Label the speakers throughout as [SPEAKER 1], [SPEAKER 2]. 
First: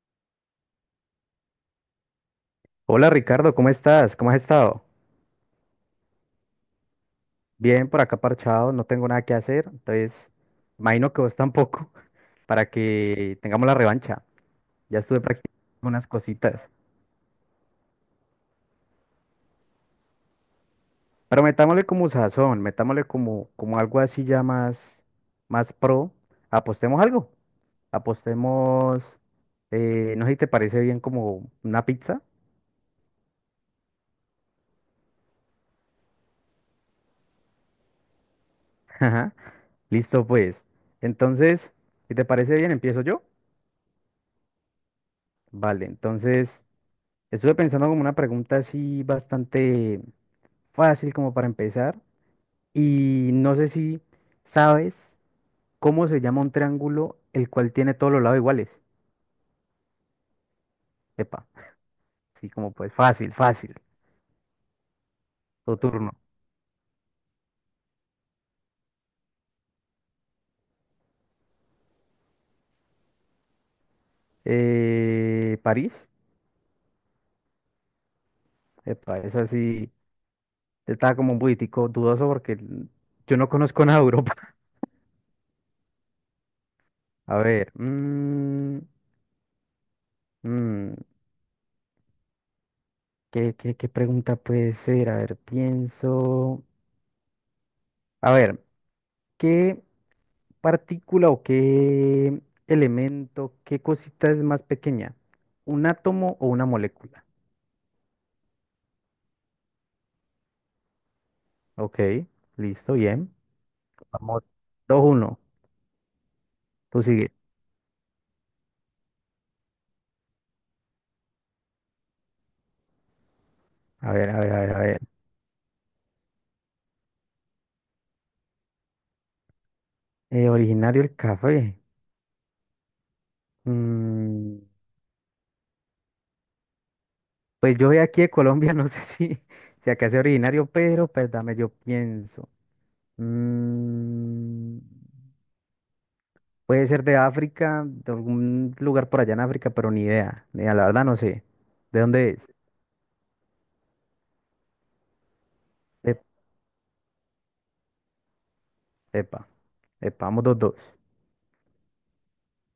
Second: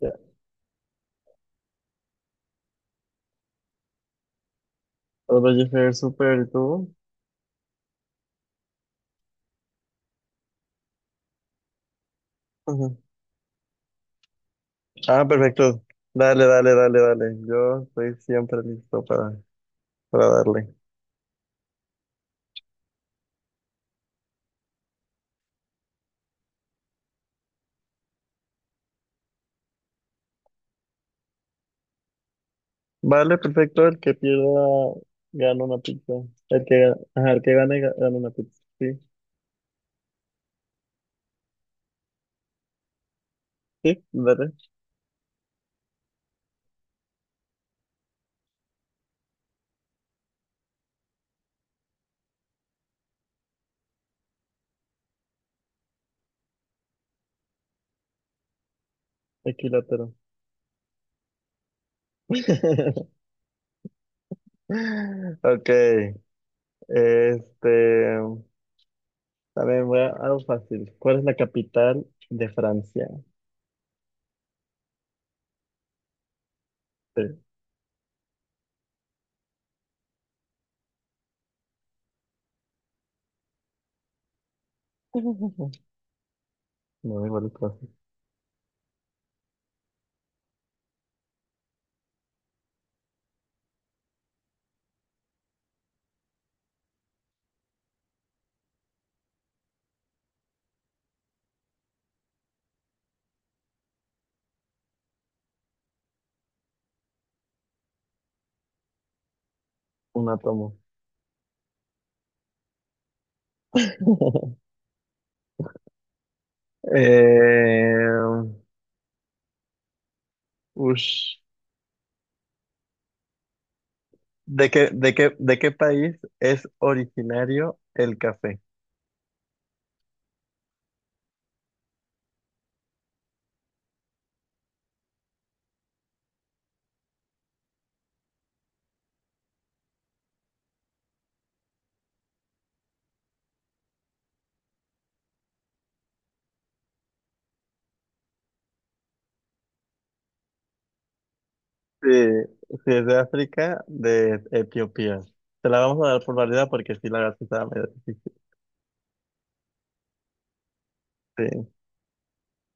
[SPEAKER 1] Ya,
[SPEAKER 2] Hola Ricardo, ¿cómo estás? ¿Cómo has estado?
[SPEAKER 1] Otro Jeffer Super, ¿y tú?
[SPEAKER 2] Bien, por acá parchado, no tengo nada que hacer, entonces imagino que vos tampoco, para
[SPEAKER 1] Ujú.
[SPEAKER 2] que tengamos la revancha. Ya estuve
[SPEAKER 1] Ah,
[SPEAKER 2] practicando
[SPEAKER 1] perfecto.
[SPEAKER 2] unas
[SPEAKER 1] Dale,
[SPEAKER 2] cositas,
[SPEAKER 1] dale, dale, dale. Yo estoy siempre listo para darle.
[SPEAKER 2] pero metámosle como sazón, metámosle como, como algo así ya más, más pro. Apostemos algo, apostemos, no sé si te parece bien como una pizza.
[SPEAKER 1] Vale, perfecto. El que pierda gana una pizza. El que, ajá, el que gane gana una pizza. Sí,
[SPEAKER 2] Ajá, listo pues. Entonces, si te parece bien, empiezo yo.
[SPEAKER 1] sí, dale.
[SPEAKER 2] Vale, entonces, estuve pensando como una pregunta así bastante fácil como para empezar y no sé si sabes cómo se llama un triángulo el cual tiene todos los lados iguales.
[SPEAKER 1] Equilátero.
[SPEAKER 2] Epa, así como pues fácil, fácil,
[SPEAKER 1] Ok.
[SPEAKER 2] tu turno.
[SPEAKER 1] Este. También voy a algo fácil. ¿Cuál es la capital de Francia?
[SPEAKER 2] París,
[SPEAKER 1] Sí.
[SPEAKER 2] epa, esa sí está como un poquitico dudoso porque yo no conozco nada de Europa.
[SPEAKER 1] No,
[SPEAKER 2] A
[SPEAKER 1] igual es
[SPEAKER 2] ver,
[SPEAKER 1] fácil.
[SPEAKER 2] mm, ¿qué, qué, qué pregunta puede ser? A ver, pienso. A ver, ¿qué partícula o qué elemento, qué cosita es más pequeña? ¿Un átomo o una molécula?
[SPEAKER 1] Un átomo.
[SPEAKER 2] Ok, listo, bien. Vamos, dos uno. Tú sigue.
[SPEAKER 1] Eh, ush.
[SPEAKER 2] A ver, a ver, a
[SPEAKER 1] ¿De
[SPEAKER 2] ver, a
[SPEAKER 1] qué,
[SPEAKER 2] ver.
[SPEAKER 1] de qué, de qué país es originario el café?
[SPEAKER 2] Originario el café. Mm, pues yo soy aquí de Colombia, no sé si, si acá es originario, pero pues dame, yo pienso. Mm, puede ser de África, de algún lugar por allá en África, pero ni idea. Ni idea, la verdad no sé. ¿De
[SPEAKER 1] Sí,
[SPEAKER 2] dónde es?
[SPEAKER 1] sí, es de África, de Etiopía. Te la vamos a dar por válida porque sí, la verdad sí estaba medio difícil.
[SPEAKER 2] Epa, epa, vamos dos, dos.
[SPEAKER 1] Sí,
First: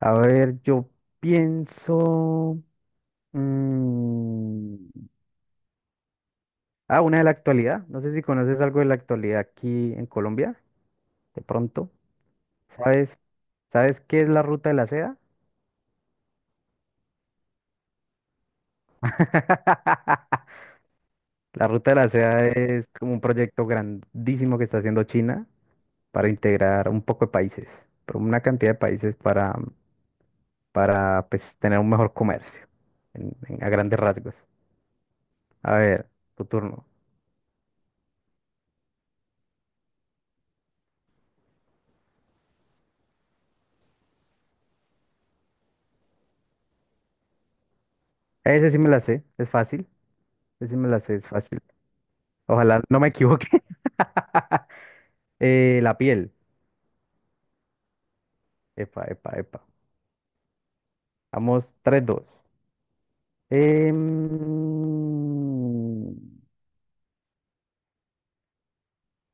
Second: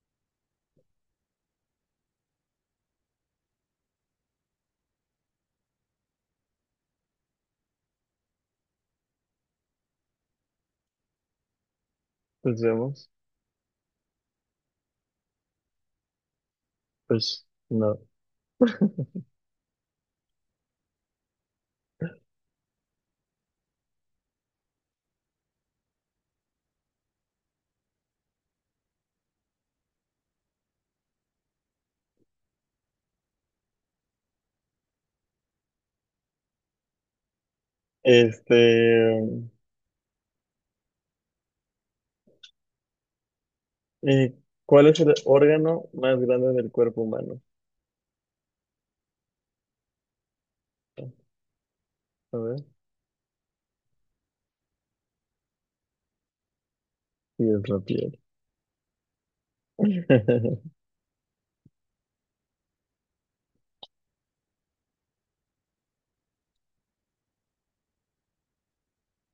[SPEAKER 2] A ver, yo pienso. mm, Ah, una de la actualidad. No sé si conoces algo de la actualidad aquí en Colombia, de pronto.
[SPEAKER 1] pues vemos.
[SPEAKER 2] ¿Sabes? ¿Sabes qué es la Ruta de la Seda?
[SPEAKER 1] Pues no.
[SPEAKER 2] La Ruta de la Seda es como un proyecto grandísimo que está haciendo China para integrar un poco de países, pero una cantidad de países para pues, tener un mejor comercio, a grandes rasgos. A ver, tu turno.
[SPEAKER 1] Este, mm, eh, ¿cuál es el órgano más grande del cuerpo humano?
[SPEAKER 2] Ese sí me la sé, es fácil. Ese sí me la sé, es fácil.
[SPEAKER 1] A ver,
[SPEAKER 2] Ojalá no me equivoque. La piel.
[SPEAKER 1] sí, es la piel.
[SPEAKER 2] Epa, epa, epa. Vamos, tres, dos. Em,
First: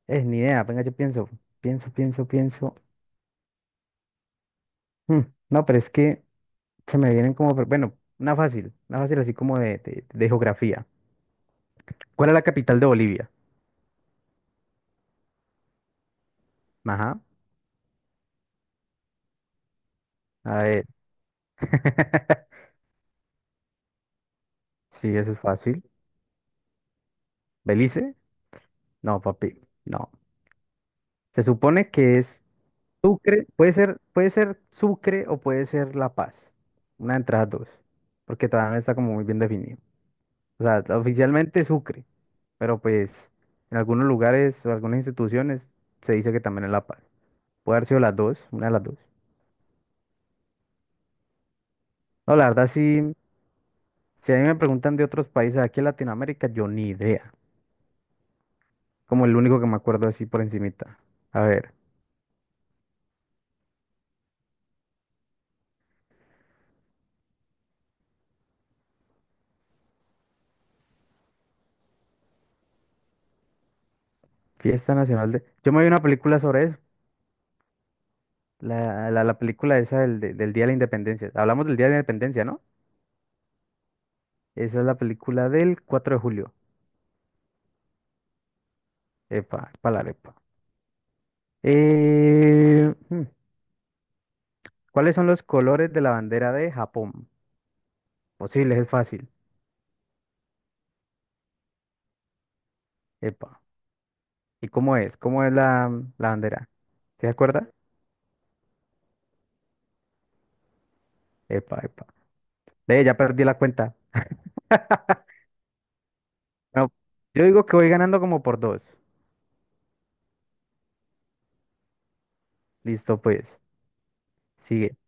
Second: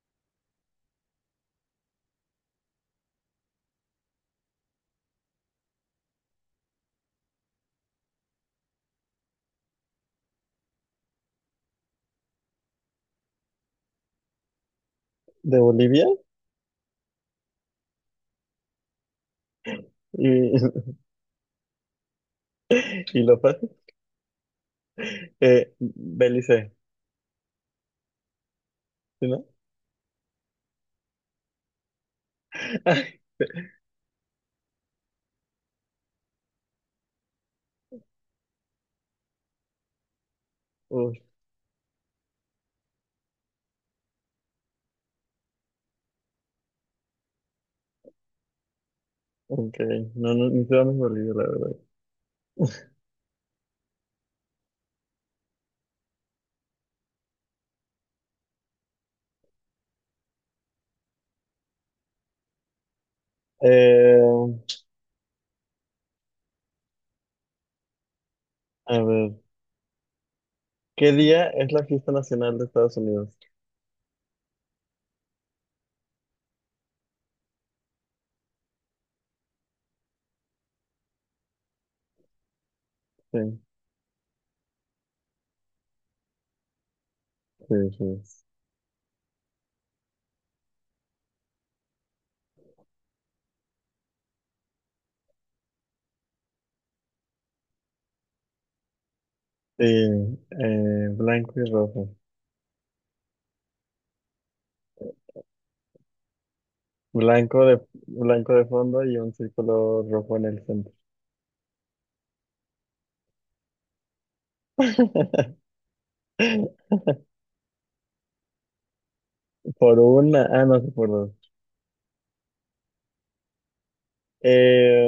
[SPEAKER 2] Es ni idea, venga, yo pienso. Pienso, pienso, pienso. Mm, No, pero es que se me vienen como, pero bueno, una fácil. Una fácil así como de geografía. ¿Cuál es la capital de Bolivia?
[SPEAKER 1] ¿De Bolivia?
[SPEAKER 2] Ajá.
[SPEAKER 1] Y,
[SPEAKER 2] A ver.
[SPEAKER 1] y lo fácil.
[SPEAKER 2] Sí, eso es fácil.
[SPEAKER 1] Belice,
[SPEAKER 2] ¿Belice? No,
[SPEAKER 1] ¿sí, no?
[SPEAKER 2] papi. No. Se supone que es
[SPEAKER 1] Ay,
[SPEAKER 2] Sucre, puede ser Sucre o puede ser La Paz. Una de entre las dos, porque todavía no está como muy bien definido. O sea,
[SPEAKER 1] uf,
[SPEAKER 2] oficialmente Sucre, pero pues en algunos lugares o algunas instituciones se dice que también es La Paz. Puede haber sido las dos, una de las dos.
[SPEAKER 1] ok, no, no, ni siquiera me olvido, la verdad.
[SPEAKER 2] No, la verdad sí, si a mí me preguntan de otros países aquí en Latinoamérica, yo ni idea. Como el único que me acuerdo así por encimita. A ver,
[SPEAKER 1] Eh, a ver, ¿qué día es la fiesta nacional de Estados Unidos?
[SPEAKER 2] fiesta nacional de... Yo me vi una película sobre eso, la película esa del Día de la Independencia. Hablamos del Día de la Independencia, ¿no?
[SPEAKER 1] Sí,
[SPEAKER 2] Esa es la película del 4 de julio.
[SPEAKER 1] sí, sí.
[SPEAKER 2] Epa, palarepa. Eh, hmm, ¿Cuáles son los colores de la bandera de Japón? Posibles, es fácil.
[SPEAKER 1] Sí, blanco y rojo.
[SPEAKER 2] Epa. ¿Y cómo es? ¿Cómo es la bandera? ¿Sí? ¿Se
[SPEAKER 1] Blanco
[SPEAKER 2] acuerda?
[SPEAKER 1] de, blanco de fondo y un círculo rojo en el centro.
[SPEAKER 2] Epa, epa. Ve, ya perdí la cuenta. No, yo digo que voy ganando como por dos.
[SPEAKER 1] Por una, ah, no sé por dos.
[SPEAKER 2] Listo, pues. Sigue,
[SPEAKER 1] Eh,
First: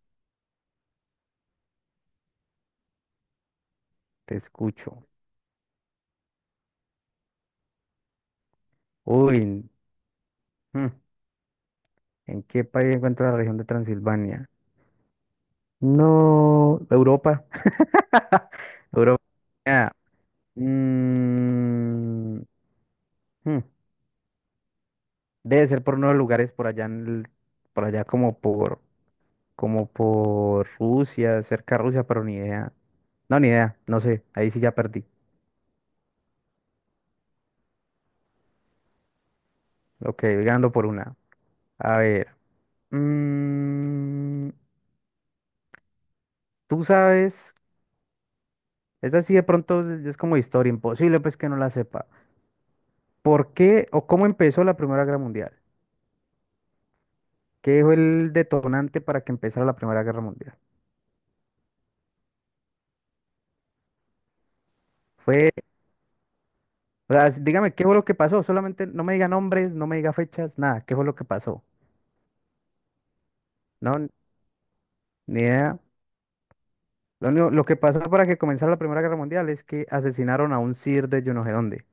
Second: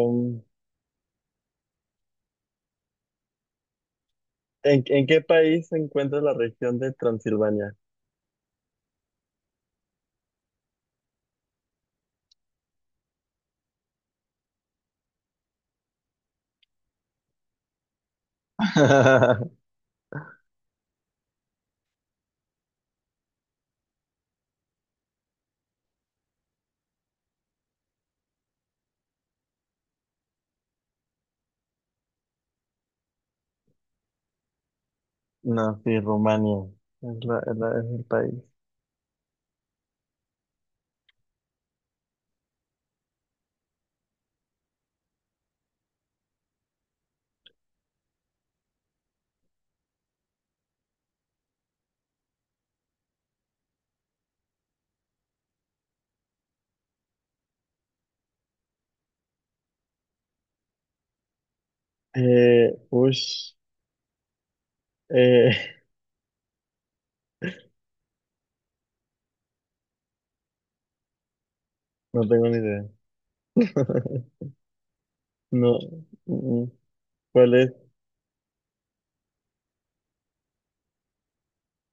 [SPEAKER 2] te
[SPEAKER 1] ¿en,
[SPEAKER 2] escucho.
[SPEAKER 1] en qué país se encuentra la región de Transilvania?
[SPEAKER 2] Uy, hmm, ¿en qué país encuentra la región de Transilvania? No, Europa. Europa. Mm, hmm, Debe ser por unos lugares por allá, por allá como por, como por Rusia, cerca de Rusia, pero ni idea. No, ni idea, no sé, ahí sí ya perdí.
[SPEAKER 1] No, sí, Rumania. Es el país.
[SPEAKER 2] Ok, voy ganando por una. A ver, mm, tú sabes, esta sí de pronto es como historia, imposible pues que no la sepa. ¿Por qué o cómo empezó la Primera Guerra Mundial? ¿Qué fue el detonante para que empezara la Primera Guerra Mundial?
[SPEAKER 1] Ush, eh,
[SPEAKER 2] Fue, o sea, dígame qué fue lo que pasó. Solamente no me diga nombres, no me diga fechas, nada. ¿Qué fue lo que pasó?
[SPEAKER 1] no tengo ni idea.
[SPEAKER 2] No, n- ni
[SPEAKER 1] No,
[SPEAKER 2] idea.
[SPEAKER 1] mm,
[SPEAKER 2] Lo único,
[SPEAKER 1] ¿cuál
[SPEAKER 2] lo
[SPEAKER 1] es?
[SPEAKER 2] que pasó para que comenzara la Primera Guerra Mundial es que asesinaron a un sir de yo no sé dónde,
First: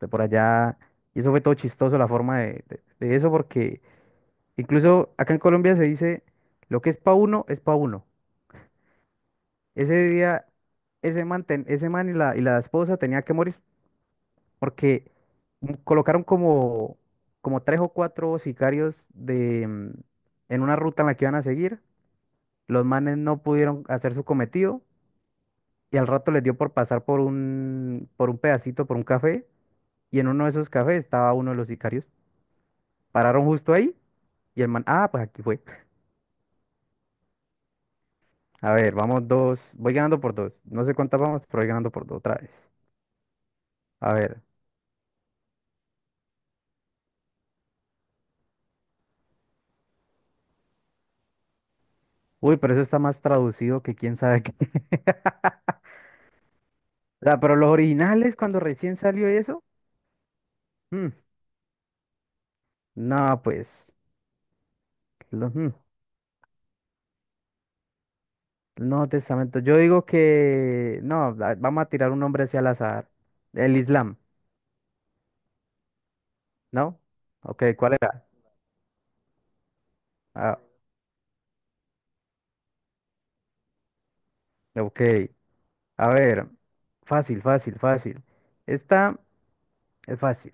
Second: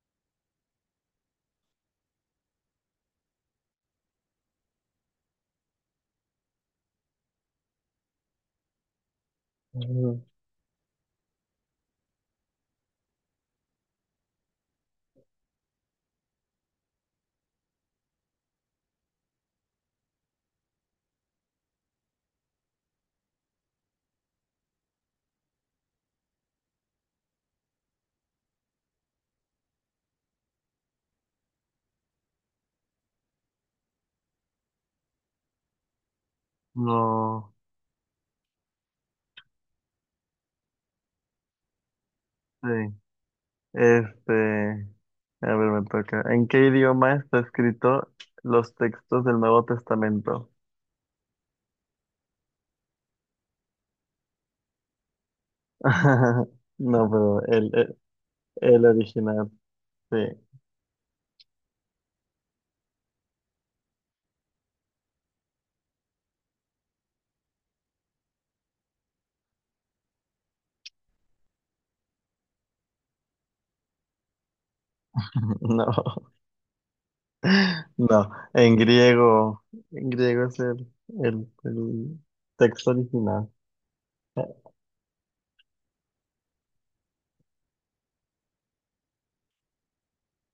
[SPEAKER 2] de por allá. Y eso fue todo chistoso la forma de eso, porque incluso acá en Colombia se dice, lo que es pa' uno, es pa' uno. Ese
[SPEAKER 1] Mm,
[SPEAKER 2] día, ese man y la esposa tenía que morir. Porque colocaron como, como tres o cuatro sicarios de, en una ruta en la que iban a seguir. Los manes no pudieron hacer su cometido y al rato les dio por pasar por un pedacito, por un café, y en uno de esos cafés estaba uno de los sicarios. Pararon justo ahí y el man, ah, pues aquí fue.
[SPEAKER 1] no,
[SPEAKER 2] A ver, vamos dos, voy ganando por dos. No sé cuántas vamos, pero voy ganando por dos otra vez.
[SPEAKER 1] sí.
[SPEAKER 2] A ver.
[SPEAKER 1] Este, a ver, me toca. ¿En qué idioma está escrito los textos del Nuevo Testamento?
[SPEAKER 2] Uy, pero eso está más traducido que quién sabe qué.
[SPEAKER 1] No,
[SPEAKER 2] O sea,
[SPEAKER 1] pero
[SPEAKER 2] pero los
[SPEAKER 1] el, el,
[SPEAKER 2] originales cuando
[SPEAKER 1] el
[SPEAKER 2] recién salió
[SPEAKER 1] original,
[SPEAKER 2] eso.
[SPEAKER 1] sí.
[SPEAKER 2] mm, No, pues, lo- mm, no testamento. Yo digo que, no, vamos a tirar un nombre hacia al azar. El Islam,
[SPEAKER 1] No,
[SPEAKER 2] ¿no? Ok, ¿cuál era?
[SPEAKER 1] no. En griego es
[SPEAKER 2] Ah,
[SPEAKER 1] el texto original.
[SPEAKER 2] ok, a ver, fácil, fácil, fácil. Esta es fácil.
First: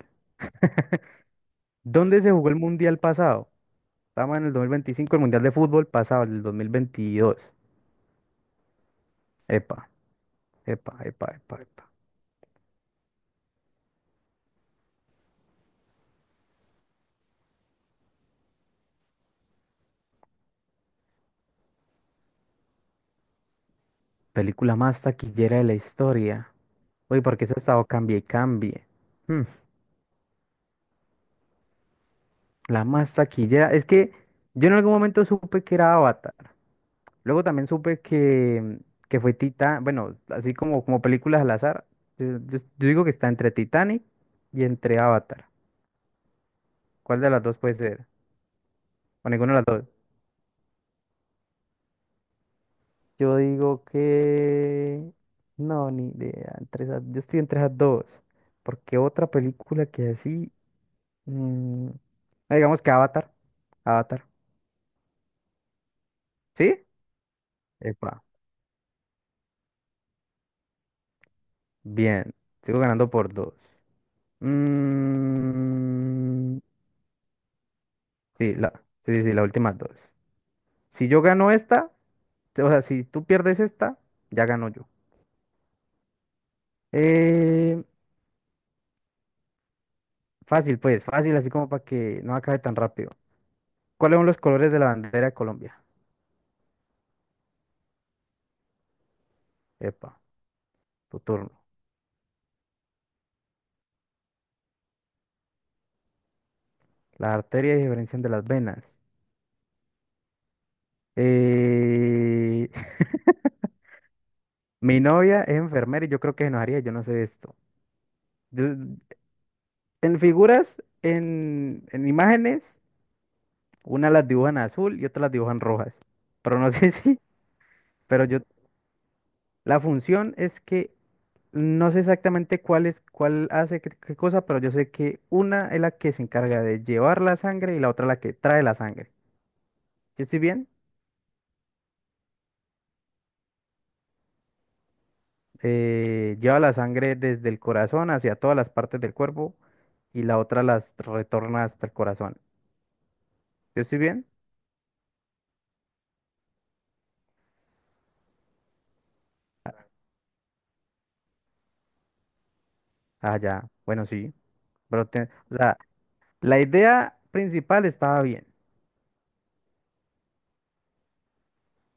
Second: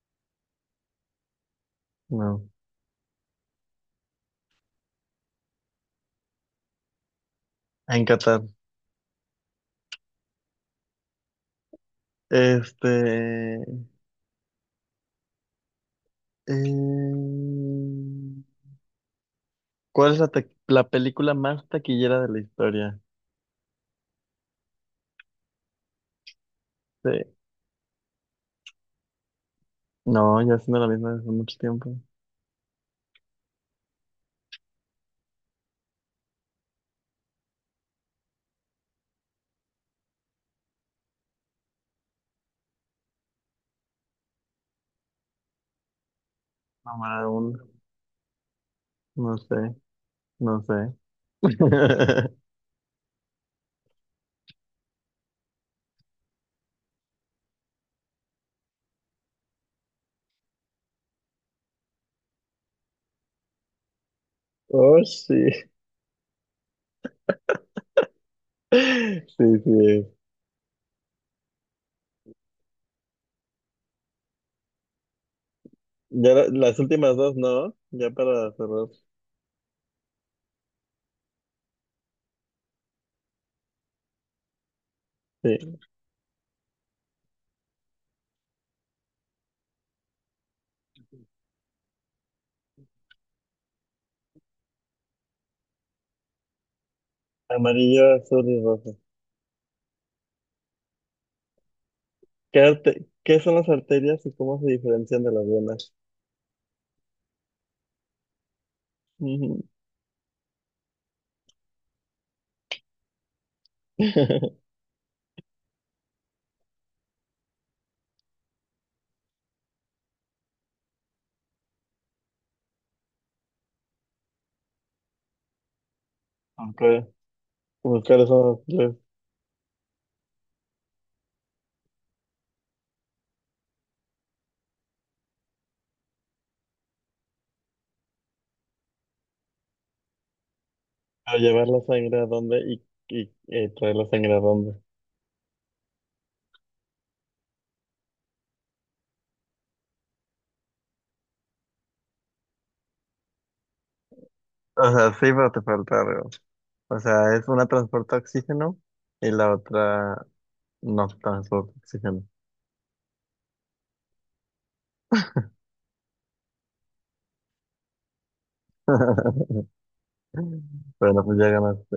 [SPEAKER 2] ¿Dónde se
[SPEAKER 1] No,
[SPEAKER 2] jugó el mundial pasado? Estamos en el 2025, el mundial de fútbol pasado, el 2022.
[SPEAKER 1] en Qatar.
[SPEAKER 2] Epa, epa, epa, epa, epa.
[SPEAKER 1] Este, Eh, ¿Cuál es la película más taquillera de la historia?
[SPEAKER 2] Película más taquillera de la historia. Uy,
[SPEAKER 1] Sí.
[SPEAKER 2] porque eso ha estado cambie y cambie. Hmm.
[SPEAKER 1] No, ya siendo la misma desde hace mucho tiempo.
[SPEAKER 2] La más taquillera. Es que yo en algún momento supe que era Avatar. Luego también supe que fue Titán. Bueno, así como, como películas al azar. Yo digo que está entre Titanic y entre Avatar. ¿Cuál de
[SPEAKER 1] Número
[SPEAKER 2] las
[SPEAKER 1] uno.
[SPEAKER 2] dos puede ser? O
[SPEAKER 1] No
[SPEAKER 2] ninguna de
[SPEAKER 1] sé,
[SPEAKER 2] las dos.
[SPEAKER 1] no sé.
[SPEAKER 2] Yo digo que... No, ni idea. Yo estoy entre esas dos. Porque otra película que así... mm, ah, digamos que Avatar. Avatar.
[SPEAKER 1] Oh, sí.
[SPEAKER 2] ¿Sí? Epa.
[SPEAKER 1] Sí, sí.
[SPEAKER 2] Bien. Sigo ganando por dos.
[SPEAKER 1] Ya
[SPEAKER 2] Mm,
[SPEAKER 1] las últimas dos, ¿no? Ya para
[SPEAKER 2] sí,
[SPEAKER 1] cerrar.
[SPEAKER 2] sí, sí, sí, las últimas dos. Si yo gano esta, o sea, si tú pierdes esta, ya gano yo.
[SPEAKER 1] Sí.
[SPEAKER 2] Eh, fácil, pues, fácil, así como para que no acabe tan rápido. ¿Cuáles son los colores de la bandera de Colombia?
[SPEAKER 1] Amarillo, azul y rojo.
[SPEAKER 2] Epa, tu turno.
[SPEAKER 1] ¿Qué son las arterias y cómo se diferencian de las venas?
[SPEAKER 2] Las arterias diferencian de las venas.
[SPEAKER 1] Ujú.
[SPEAKER 2] Eh, mi novia es enfermera y yo creo que se enojaría, yo no sé esto. Yo- en figuras, en imágenes. Una las dibujan azul y otra las dibujan rojas. Pero no sé
[SPEAKER 1] Ok.
[SPEAKER 2] si,
[SPEAKER 1] Pues,
[SPEAKER 2] pero
[SPEAKER 1] ¿cuáles
[SPEAKER 2] yo,
[SPEAKER 1] son las?
[SPEAKER 2] la función es que no sé exactamente cuál es, cuál hace qué, qué cosa, pero yo sé que una es la que se encarga de llevar la sangre y la otra la que trae la sangre. ¿Yo estoy bien?
[SPEAKER 1] O llevar la sangre a dónde y, traer la sangre a dónde.
[SPEAKER 2] Lleva la sangre desde el corazón hacia todas las partes del cuerpo y la otra las retorna hasta el corazón. ¿Yo estoy bien?
[SPEAKER 1] O sea, sí, pero te falta algo. O sea, es una transporta oxígeno y la otra no transporta oxígeno.
[SPEAKER 2] Ah, ya. Bueno, sí. O sea, la idea principal estaba bien.
[SPEAKER 1] Bueno, pues ya ganaste.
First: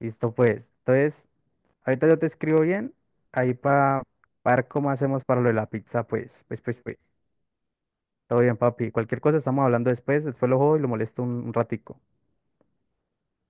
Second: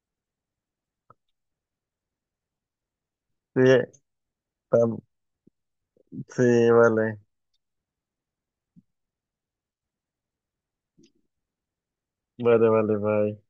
[SPEAKER 2] Listo, pues. Entonces, ahorita yo te escribo bien, ahí
[SPEAKER 1] Sí,
[SPEAKER 2] para ver cómo
[SPEAKER 1] tam-
[SPEAKER 2] hacemos para lo de la pizza, pues, pues,
[SPEAKER 1] sí,
[SPEAKER 2] pues, pues.
[SPEAKER 1] vale.
[SPEAKER 2] Todo bien, papi. Cualquier cosa estamos hablando después, después lo juego y lo molesto un ratico.
[SPEAKER 1] Vale, vale, bye.